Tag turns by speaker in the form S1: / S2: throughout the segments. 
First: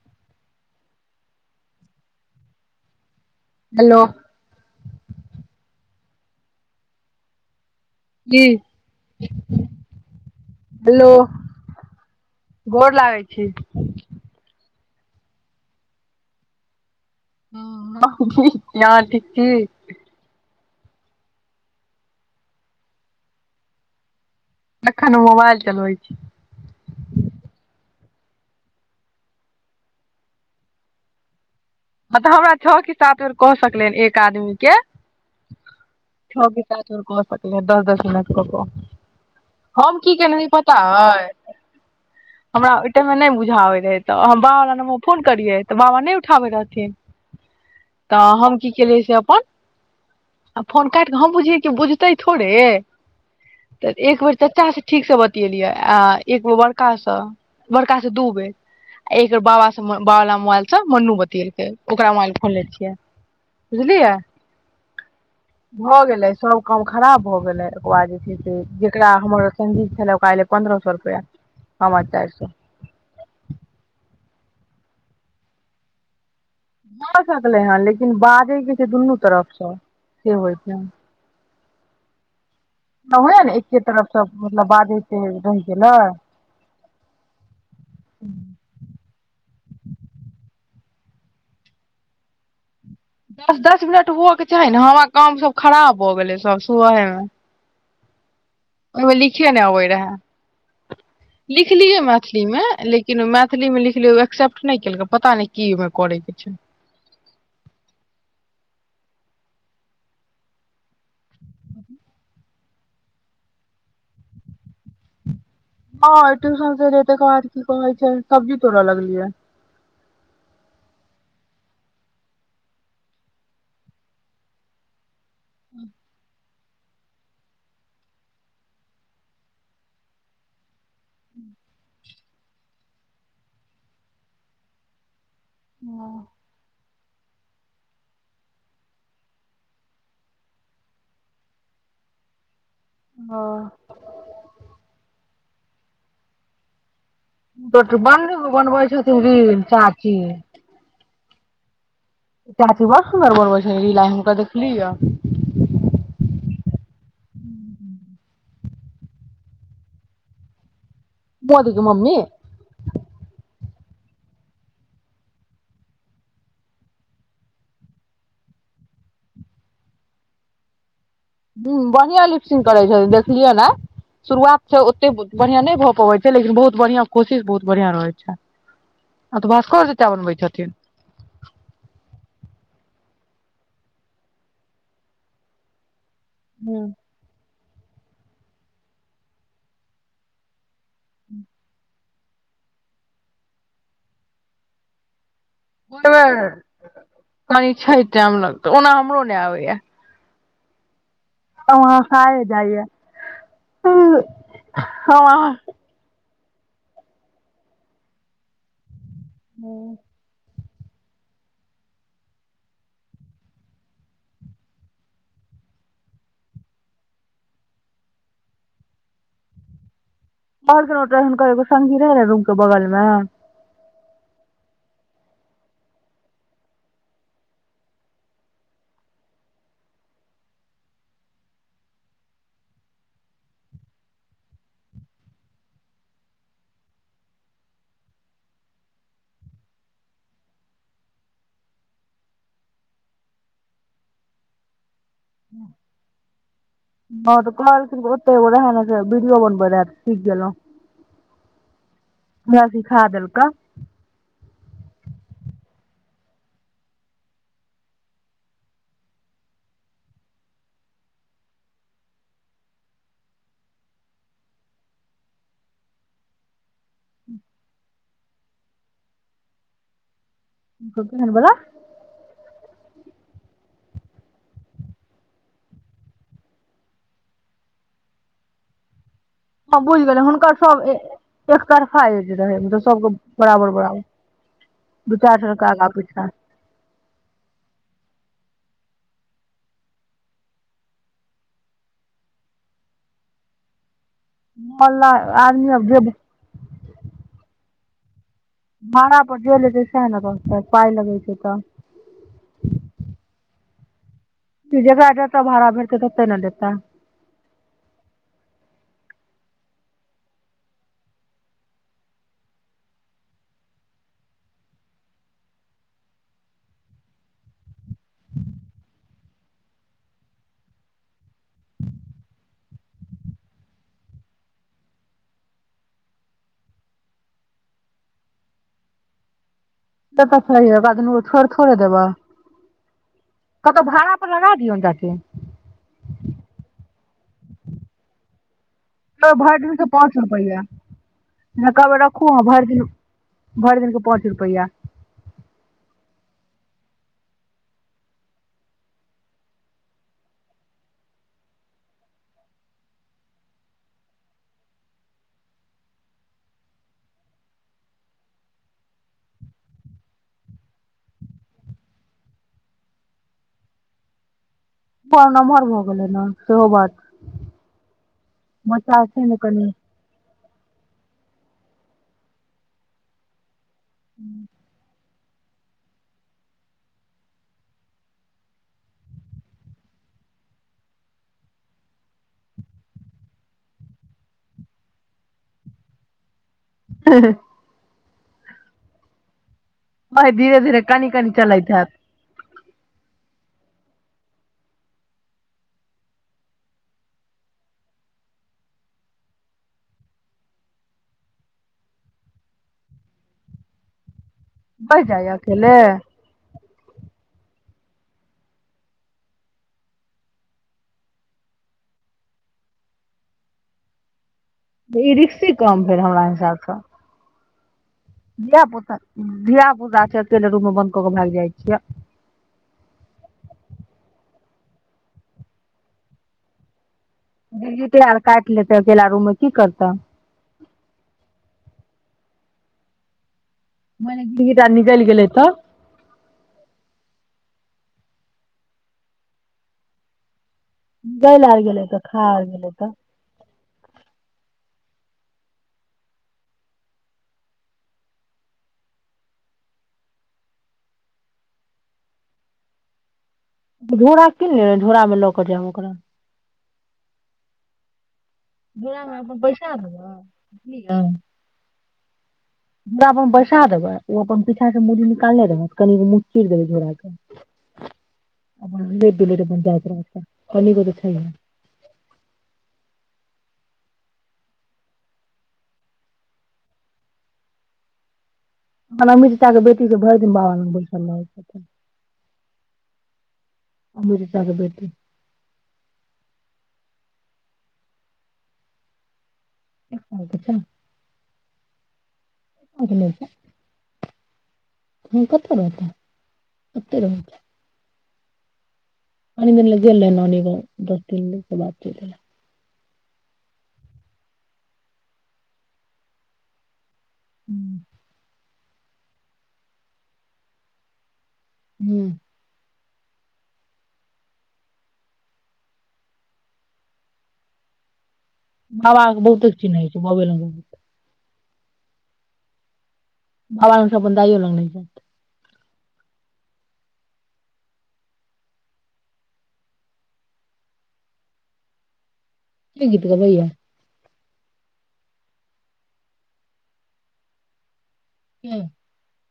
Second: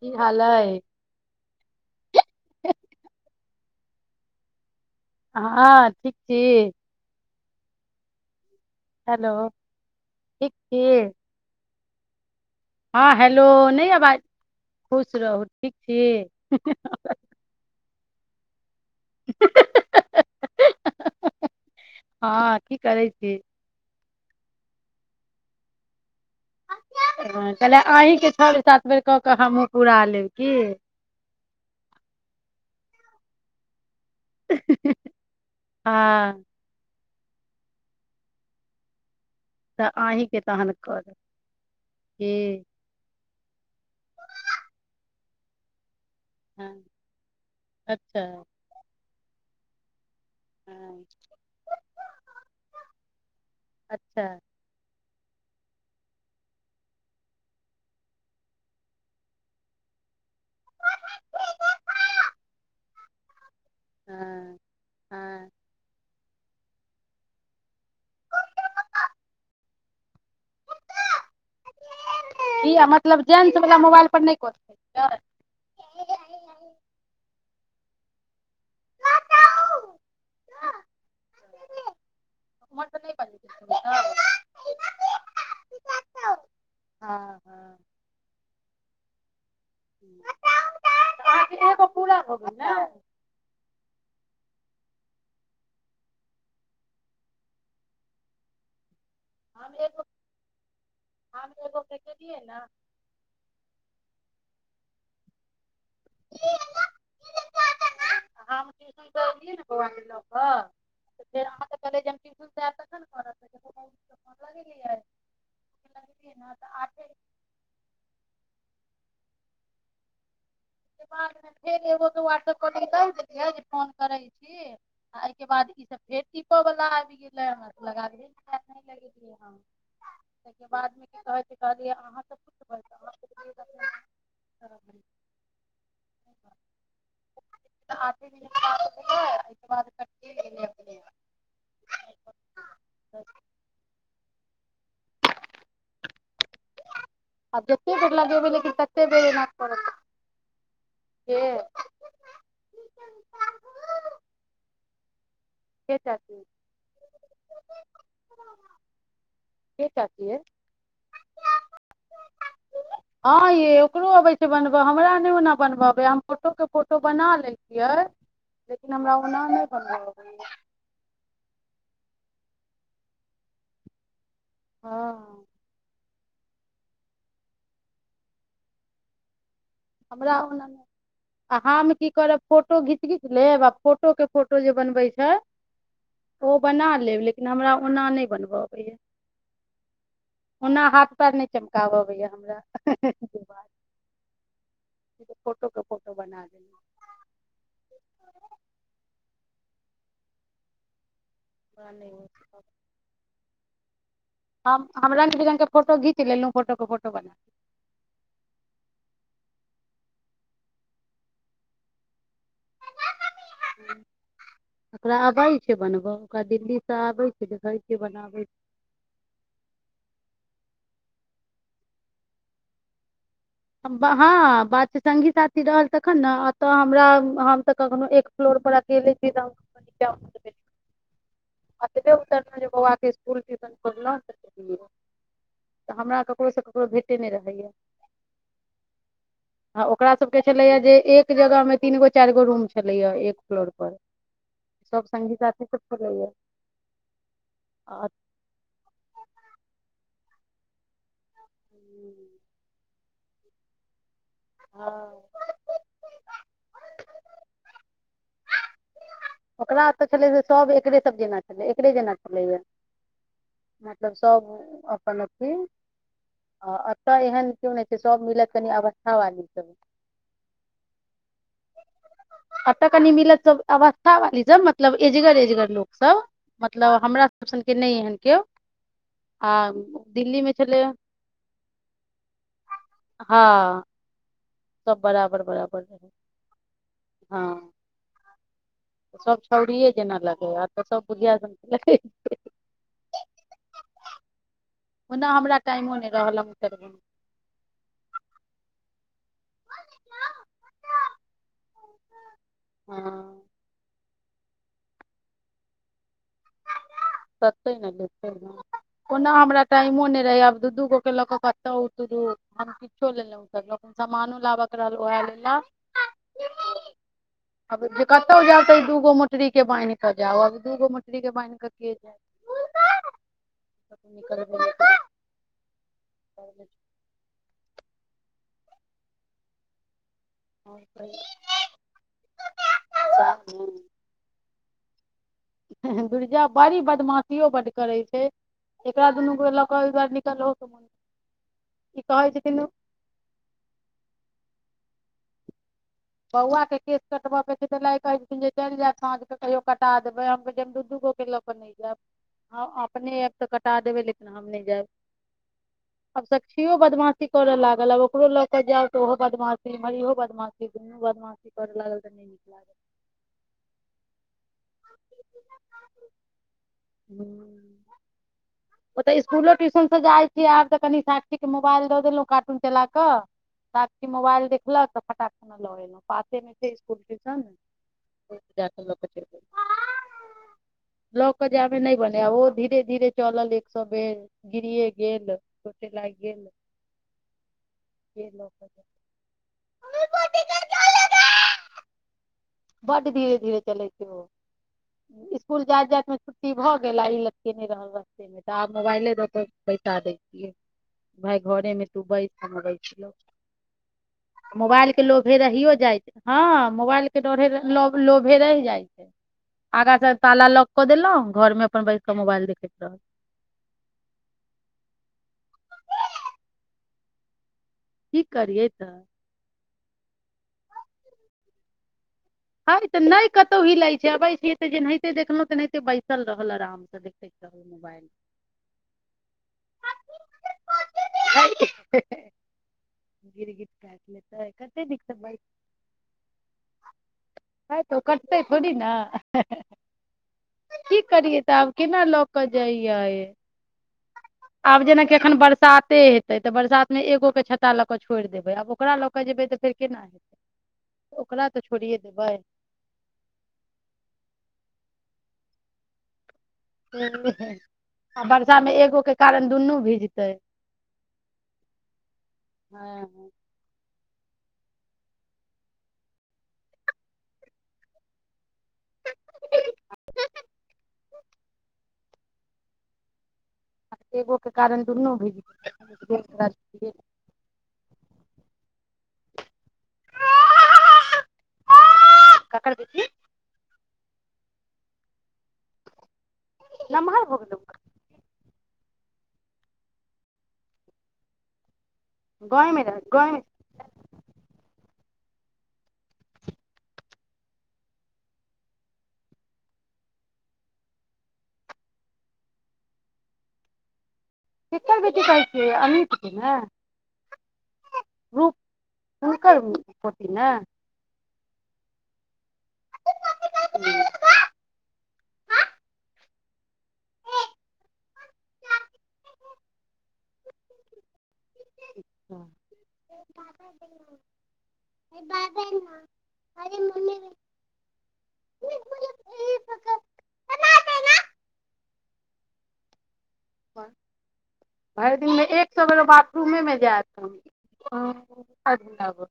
S1: की हाल‌ अय
S2: हेलो
S1: हँ ठीक छी
S2: ही
S1: हेलो ठीक छी
S2: हेलो गोर
S1: हँ
S2: लागै
S1: हेलो
S2: छी
S1: नहि अबाज खुश रहू ठीक छी
S2: ह अहाँ ठीक छी
S1: हँ की करैत छी
S2: एखन मोबाइल चलबय छि
S1: ह कहलियै अहीकेँ छओ बेर सात बेर कऽ कऽ हमहूँ पूरा लेब की
S2: हँ तऽ हमरा छओ क सात बेर कऽ सकलै एक आदमी कें
S1: हँ
S2: छह सं सात दस दस मिनट क केंँ
S1: तऽ
S2: हम की
S1: अहीँके
S2: केने
S1: तहन
S2: पता
S1: करब
S2: है
S1: की
S2: हमरा ओहि मे नहि बुझ उठाबय रहय तो हम बाबाला नम्बर फोन करिये तऽ बाबा नहि उठाबथिन
S1: हँ
S2: तऽ
S1: अच्छा
S2: हम की केलियै से अपन आ फोन
S1: हँ
S2: काटि कऽ हम बुझियै कि बुझतै थोड़े तऽ एक
S1: अच्छा
S2: बेर चाचा से ठीक से ब बतेलिया आ एकगो बरका सँ बड़का से दू बेर आ एक बेर बाबा सँ बाबा बला मोबाइल सँ मनु बतल ओकरा मोबाइल फोन ले छियै बुझलियै
S1: हँ हँ
S2: भऽ गेलय सब काम खराब भय गेलय ओकर बाद जे छै से जेकरा हमर सजीत छल चारि सए
S1: मतलब जेन्स बला मोबाइल पर नहि [unintelligible]
S2: भऽ सकलै हेँ लेकिन बाजेकेँ छैक दुनू तरफसँ से होइत छैक
S1: उम्हर तऽ नहि
S2: न हए
S1: बजैत
S2: ने एकके तरफ सब मतलब
S1: हेतै
S2: बाद से रइह गेलय
S1: हँ हँ हो गेल ने
S2: दस दस मिनट हुअ के चाही ने हमरा काम सब खराब भ गेलै सब सुबह मे ओहिमे लिखे नहि अबे
S1: एगो हम
S2: रहे
S1: एगो के
S2: लिखलियै
S1: केलियै
S2: मैथिली
S1: ने
S2: मे
S1: हम
S2: लेकिन मैथिली मे लिखलिय एक्सेप्ट नहि केलकै पता न क करय के छइ
S1: हमू सुतअलियै ने बउआ के लऽ कऽ आ कल ज [unintelligible] त ने करत हो कर य [unintelligible]
S2: हँ ट्यूशन से र तकर बाद की कहै छै सब्जी तोड़य लगलियै
S1: बादमे फेर एगो तऽ वाट्सऐप कऽ द देलियै जे फोन करैत छी आ एहिके बाद ई सब फेर वाल आबि गेले ह लगा लगै ह ताहिके बाद [unintelligible] कह कहलिय अहाँ सब पुछबै तऽ अहाँ
S2: ह
S1: बाद क [unintelligible]
S2: ह
S1: आब
S2: बड
S1: जतेक बेर
S2: बर निक
S1: लगेबै लेकिन
S2: बनबै
S1: ततेक
S2: छथिन
S1: बेर एना
S2: रिल
S1: करत
S2: चाची
S1: के
S2: चाची बड़ सुन्दर बनबै छै रील आय हुनका देखली ह
S1: के चाची के चाची चै
S2: [unintelligible] मम्मी
S1: केकरो अबै छै बनबऽ हमरा नहि ओना बनबबै हम फोटोके फोटो बना लै छियै लेकिन हमरा ओना नहि बनबऽब [inaudible]
S2: ह बढ़िआँ लिपसिंग करै छथि देखलियौ ने शुरुआत छै ओते
S1: हँ
S2: बढ़ियां नहि भए पबैत छै लेकिन बहुत बढ़िया कोशिश बहुत बढ़िया रहैत छै ब
S1: हमरा ओना आ हम की करब फोटो घीच किछ लेब आ फोटो के फोटो जे बनबै छै ओ बना लेब लेकिन हमरा ओना नहि बनबऽ अबैया ओना हाथ पैर नहि चमकाबा भैा हमरा ब [unintelligible] [inaudible]
S2: [unintelligible] पान छै टाइम लगत ओना हमरो नहि आबैय जाइया
S1: हम रंगग बिरङंगग के फोटो घीच लेलहुँ फोटो को फोटो बना
S2: हँ
S1: ओकरा अबै छै बनबय ओकरा दिल्ली सँ आबै छै देखै छैिय बनाबै छै
S2: बरके नोटन कह सगी रह रह रूम के बगलमे
S1: हँ बात छै सङ्गी साथी रहल तखन ने एतऽ हमरा हम तऽ कखनो एक फ्लोर पर अकेले छी तऽच आतबे उतरलहुँ जे बौआबाके इसकुल ट्यूशन खोललहुँ तऽ तऽ हमरा ककरोसँ ककरो भेटे नहि। आ ओकरा सभके छलैए जे एक जगहमे तीन गो चारि गो रूम छलैए एक फ्लोरपर सभ सङ्गी साथीसभ छलैए
S2: हँ तऽ कह ओतेो रह बीडियओ बन ब रह ठीक गेलेलहु वसी खा देलका
S1: हँ ओकरा ओतय छलै जे सभ एकरे सभ जेना छलै एकरे जेना छलैए मतलब सभ अपन अथी आ एतय एहन केओ नहि छै सभ मिलत कनि अवस्था वालीसभ
S2: केहन बला
S1: आ क नि मिल आवाज कछ वाली सब मतलब एजगर एजगर लोकसभ मतलब हमरा सब सनके नहि एहन केओ आ
S2: हँ बुझि गेलै
S1: दिल्ली मे
S2: हुनकर
S1: छलै
S2: सब एकतरफा रहै मतलब सबके बराबर
S1: हँ
S2: बराबर
S1: सब
S2: दू चारि
S1: बराबर
S2: सौ रुपया
S1: बराबर
S2: आगा
S1: रहै
S2: पीछा
S1: हँ सभ छउड़िए जेना लगै आब तऽ सभ बुढ़िया सब
S2: मोहल्ला
S1: ओना हमरा
S2: आदमी अब
S1: टाइमो
S2: जे
S1: नहि रहल ह उतरब
S2: हँ ब्डील तैस ने रह पाय लगै छै तऽ [unintelligible]
S1: हँ
S2: त जगह जाता भाड़ा भरत तऽ ते ने देता
S1: तत ने लेै कोना हमरा टाइमो नहि रहै आब दू दूगो के लऽ कऽ कतहु तरू हम किछो लेलहुँ सानो लाबऽ रहल उएह लेलाब कतहु जाउ तऽ दूगो मोटरीके बान्हि कऽ जाउब दू गो मोटरीके बान्हि कऽ निक [unintelligible]
S2: तऽ स एकरादुनू छोड़ थोड़े देबैह कतहु भाड़ा पर लगा दियौ ने काकी
S1: दुर्जौ बड़ी बदमाशियो बड्ड करै छै एकरा दुनू गो
S2: भरि
S1: लऽ
S2: दिन
S1: कऽ
S2: के
S1: ओहि दुआरे
S2: पाँच
S1: निकलहो
S2: रुपैआ
S1: के मोन
S2: कब
S1: ई
S2: रखू
S1: कहै
S2: ह
S1: छथिन
S2: भरि दिन भरि दिन के पाँच रुपैआ
S1: बौआके केश कटबयके छै तऽ लाय कहैत छथिन जे चलि जायब साँझकेँ कहियो कटा देबै हम कह हम दू दूगोके लऽ कऽ नहि जायब हम अपने आयब तऽ कटा देबै लेकिन हम नहि जायब आब सक्षियो बदमाशी करय लागल आब ओकरो लऽ कऽ जायब तऽ ओहो बदमाशी एम्हर इहो बदमाशी दुनू बदमाासी करै लागल तऽ नहि निकलाग
S2: ओ नमहर भऽ गेलै ने सेहो बात
S1: [unintelligible]
S2: बच्चा छै ने
S1: स्कुलो
S2: कनि
S1: ट्यूशन से जाइ छी आब तऽ कनि सा ठीक मोबाइल दऽ देलहुं कार्टून चला कऽ साक्षी मोबाइल देखक त फटाक लऽ एलहु पासे मे छै स्कुल टयूशन क ल के चल लऽ के जाय क ल अनलहुँ
S2: ह ह
S1: के लोक
S2: भ धीरे धीर कानि कानी चलैत हैत
S1: बड्ड धीरे धीरे चलै छै ओ इसकुल जाइत जातिमे छुट्टी भऽ गेल आ ई लटकेने रहल रास्तेमे तऽ आब मोबाइले दऽ कऽ बैसा दै छियै भाय घरेमे तू बैस कऽ मबै छह मोबाइल केँ
S2: बहि जाइए
S1: लोभे रहिये
S2: अकेले
S1: जाय छै हँ मोबाइल केँ रहिये जाय छै लोेभे रहि जाय छै आगां सँ ताला लौक कऽ देलहु घरमे अपन बैस कऽ मोबाइल देखैत रहल
S2: ई रिक्शि काम भेल हमरा हिसाबसँ
S1: की
S2: धिया
S1: करियै तऽ
S2: पुता धिया पुता छै तैले रूममे बंद कऽ केँ भागि जाइ छियै
S1: हँ तऽ नहि कतहु हीलैत छै अबैय छिये तऽ जेनाहिते देखलहुँ तेनाहिते बैसल रहल आरामसँ देखैत रहल मोबाइल
S2: गिरगिटिया आर काटि लेतै अकेला रूममे की करतै
S1: हे हे [inaudible] गिरगिट
S2: माने गिरगिट आर निकलि गेलै तब
S1: ह त ओ कटतै थोड़ी न की करियै
S2: गलि
S1: तऽ
S2: आर
S1: आब
S2: गेलै
S1: केना लऽ
S2: खा
S1: कऽ
S2: आर गेलै तऽ
S1: जइयै आब जेनाकि अखन बरसाते हेते तऽ बरसात मे एगोकेँ छत्ता लऽ के छोड़ि देबै आब ओकरा लऽ केँ जेबै तऽ फेर केना हेतै ओकरा तऽ छोड़ि छोड़िये देबाय
S2: झोरा कीन लेब झोरामे लऽ कऽ जायब ओकरा
S1: तनय [inaudible] आ वर्षामे एगो
S2: झोरा
S1: केँ
S2: मे अपन
S1: कारण
S2: बैसा
S1: दुनू
S2: देबै
S1: भीजतै
S2: पर बैसा देबै [inaudible] ओ अपन पीछा सँ मुड़ी निकालने रहत कनी कऽ मुँह चिड़ देबै झोड़ा केँ अपन हिलैत-डुलैत अपन जाइत रहत कनिये दूर तऽ छै हे
S1: आ एगोके कारण दुनू भीजतै [inaudible]
S2: म [unintelligible] ता के बेटी केँ भरि दिन बाहर लेने बैठल रहय छथीन
S1: ककर बेटी
S2: अमृता केँ बेटी
S1: नम्हर भऽ गेलय ओकर
S2: एक साल केँ छै [inaudible]
S1: गाममे
S2: साल के नै छै
S1: गोमेज [inaudible]
S2: हँ कतत् रहते एते रहय छै दिन ल गेलै नानी गांव दस दिन ले ओहि केँ बाद चैल एलै
S1: केकर बेटी कहै छियै अमीतकेँ ने
S2: हूँ
S1: रूप हुनकर पोती ने
S2: हूँ
S1: हूँ हा [inaudible]
S2: बड़ाक बहुतेक चिन्है छै बजै लग [inaudible]
S1: अच्छा [inaudible]
S2: बाबा लगसँ अपन दाइयो लग नहि जैत
S1: अरे मम्मी पकड़ ना [inaudible]
S2: के गीत गबैये
S1: भरि दिनमे एक सए बेर ओ बाथरूमेमे जायत हन ओ
S2: के
S1: सा लब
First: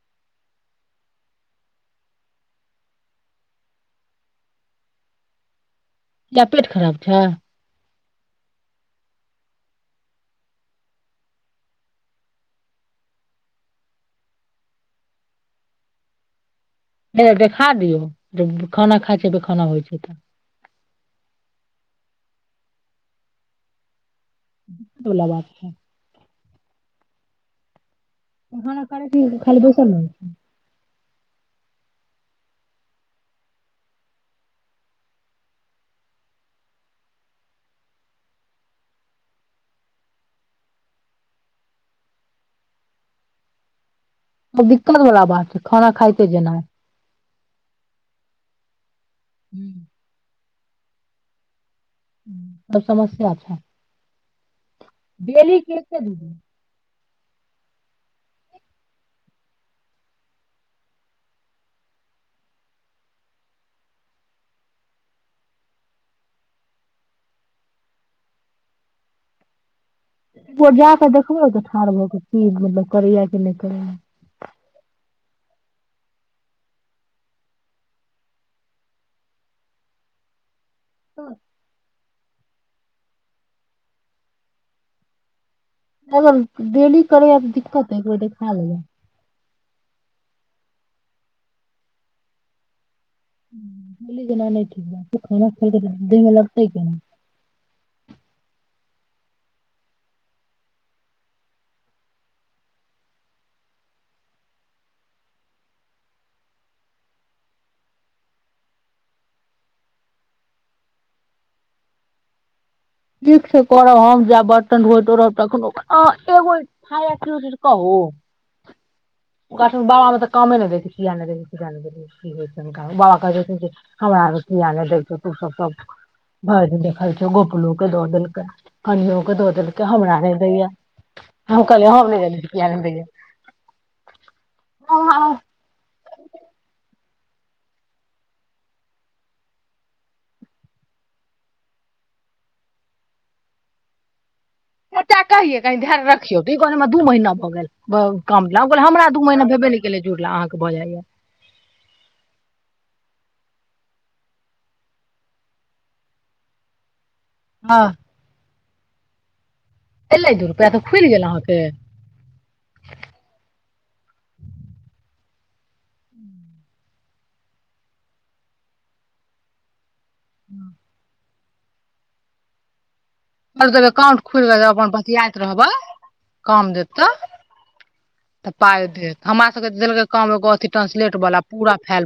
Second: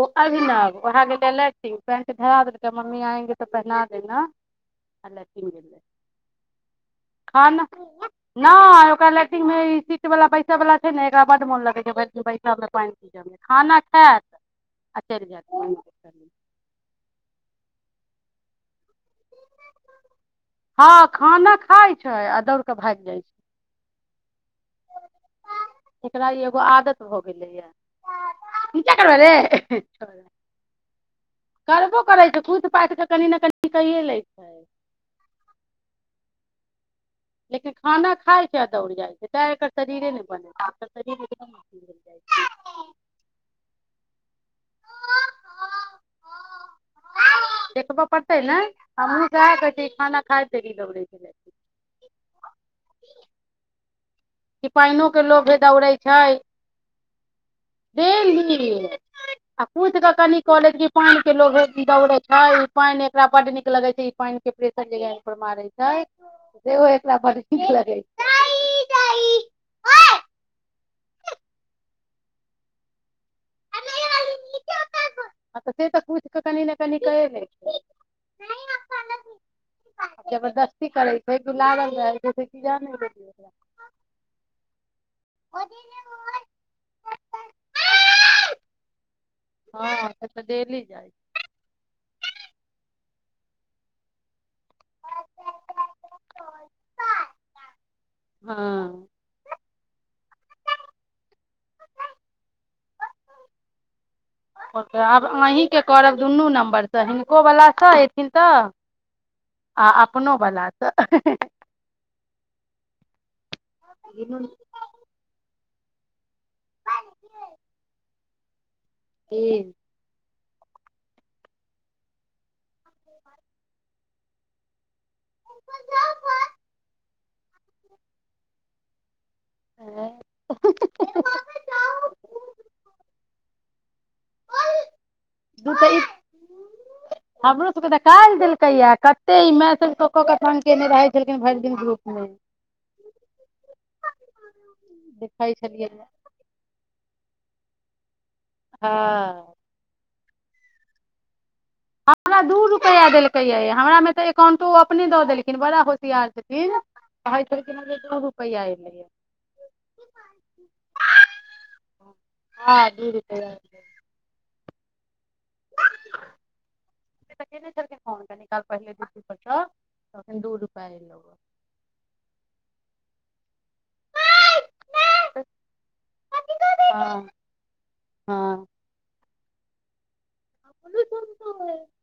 S1: ओ अभिनव ओएह गेलै लैटिंग पेंट धरा देलकै मम्मी आएंगे तऽ पहिना देना आ लैटिंग गेलै
S2: किया पेट खराब छै
S1: खाना नहि ओकरा लैट्रिनमे ई सीटवला बैसयवला छै ने एकरा बड मोन लगै छै भैर दिन बैसयमे पानि गीजमे खाना खायत आ चलि जायत
S2: हैये देखा दियौ खाना खाइ छै पेखाना होइ छै तऽ
S1: हँ खाना खाइत छै आ दौड़ कऽ भागि जाइत छै
S2: दुला बात ह
S1: एकरा ई एगो आदत भऽ गेलैया
S2: ओ हाना करै कि खाली बैसल रहै छै
S1: करबो करै छैई कुथि पादि कऽ कनि ने कनि कैए लै छैइ लेकिन खाना खाइ छैइ आ दौड़ जाइ छैइ तैँ एकर शरीरे नई बनै छी एकर शरीर एकदम अथि भेल जाइ छैइ
S2: ओ दिक्कत बला बात छैइ खाना खाइते जेना
S1: देखब पड़तै न हमी काहा कहैत छियै खाना खाइत तरी लगड़ै छै [unintelligible]
S2: सब समस्या छैइ
S1: कि पाइनो के लोभे दौड़ै
S2: दू
S1: छैइ
S2: एक
S1: डेली आ कुथ कऽ कनि कअ लैत कि पानिके लोभे दौड़ैत छै ई पानि एकरा बड्ड नीक लगैत छै ई पानिके प्रेशर जे एकरा गांइर पर मारैत छैइ सेहो एकरा बड्ड नीक लगै छैइ
S2: जा कऽ देखबै तऽ ठाढ़ भ क की मतलब करैया कि नई करैया
S1: तऽ से तऽ कूथ क कनि ने कनि कये लै छैइ जबरदस्त कि करै छैइ गुलाब ज [inaudible]
S2: अगर डेली करैय त दिक्कत है एक बेर देखा लेब
S1: हँ त तऽ डेली जाइ छैइ
S2: बोल्ली जे ननद खाना खलकै न देेह में लगतै कोना
S1: छै हँ ओ त आब अहीँ के करब दुनू नम्बरसँ हिनकोवलासँ अयथिन तऽ आ अपनोवलासँ
S2: ठीक छैइ करब हम जा बर्तन धोइतो रहब तखनो अ एगो फायदा कि होई छैइ से कहू ओकरा सके बाबा में त काम नहि दै छै कि आन दै किी ज देबै की हो छै [unintelligible] बाबा कहै छथिन जे हमरा आ किया नई दै छौ तो सब सब भरि दिन देख छ दो दिन क कन्नो द देलकैइ हमरा नैइ देइअ आहां कहलियै हमनी किया नई दैइअ
S1: दु तऽ ई हमरो सबके तऽ काल्हि देलकैइ या कते ई मैसेज क क तंग केने रहैइ छलखिन भरि दिन ग्रुप में
S2: चच्चा कहिेअ कनि ध्यान रखियौ त ई कहै हमरा दू महिना हो गेल बहु काम लाई तो हमरा दु महिना
S1: हँ
S2: भेबे नई केलै ह जुड़ला भ जाइए
S1: हमरा दू रुपैआ देलकैए हमरामे तऽ एकाउंटो अपने दऽ देलखिन बड़ा होशियार छथिन कहै छलखिन
S2: हँ
S1: जे दू रुपैइआ ह [inaudible]
S2: एलै दू रुपैआ तऽ खुलि गेल अहाँके
S1: हँ दू रुपैआ छलख फो पहि [unintelligible] तखन दू रूपै एलौ
S2: आ देब एकाउंट खुलि कब अपन बतियाइत रहबै काम देत तऽ
S1: हँ
S2: तऽ
S1: हँ
S2: पाय देत हमरा सबके काम एगो ट्रांस्लेंट बला पूरा फैल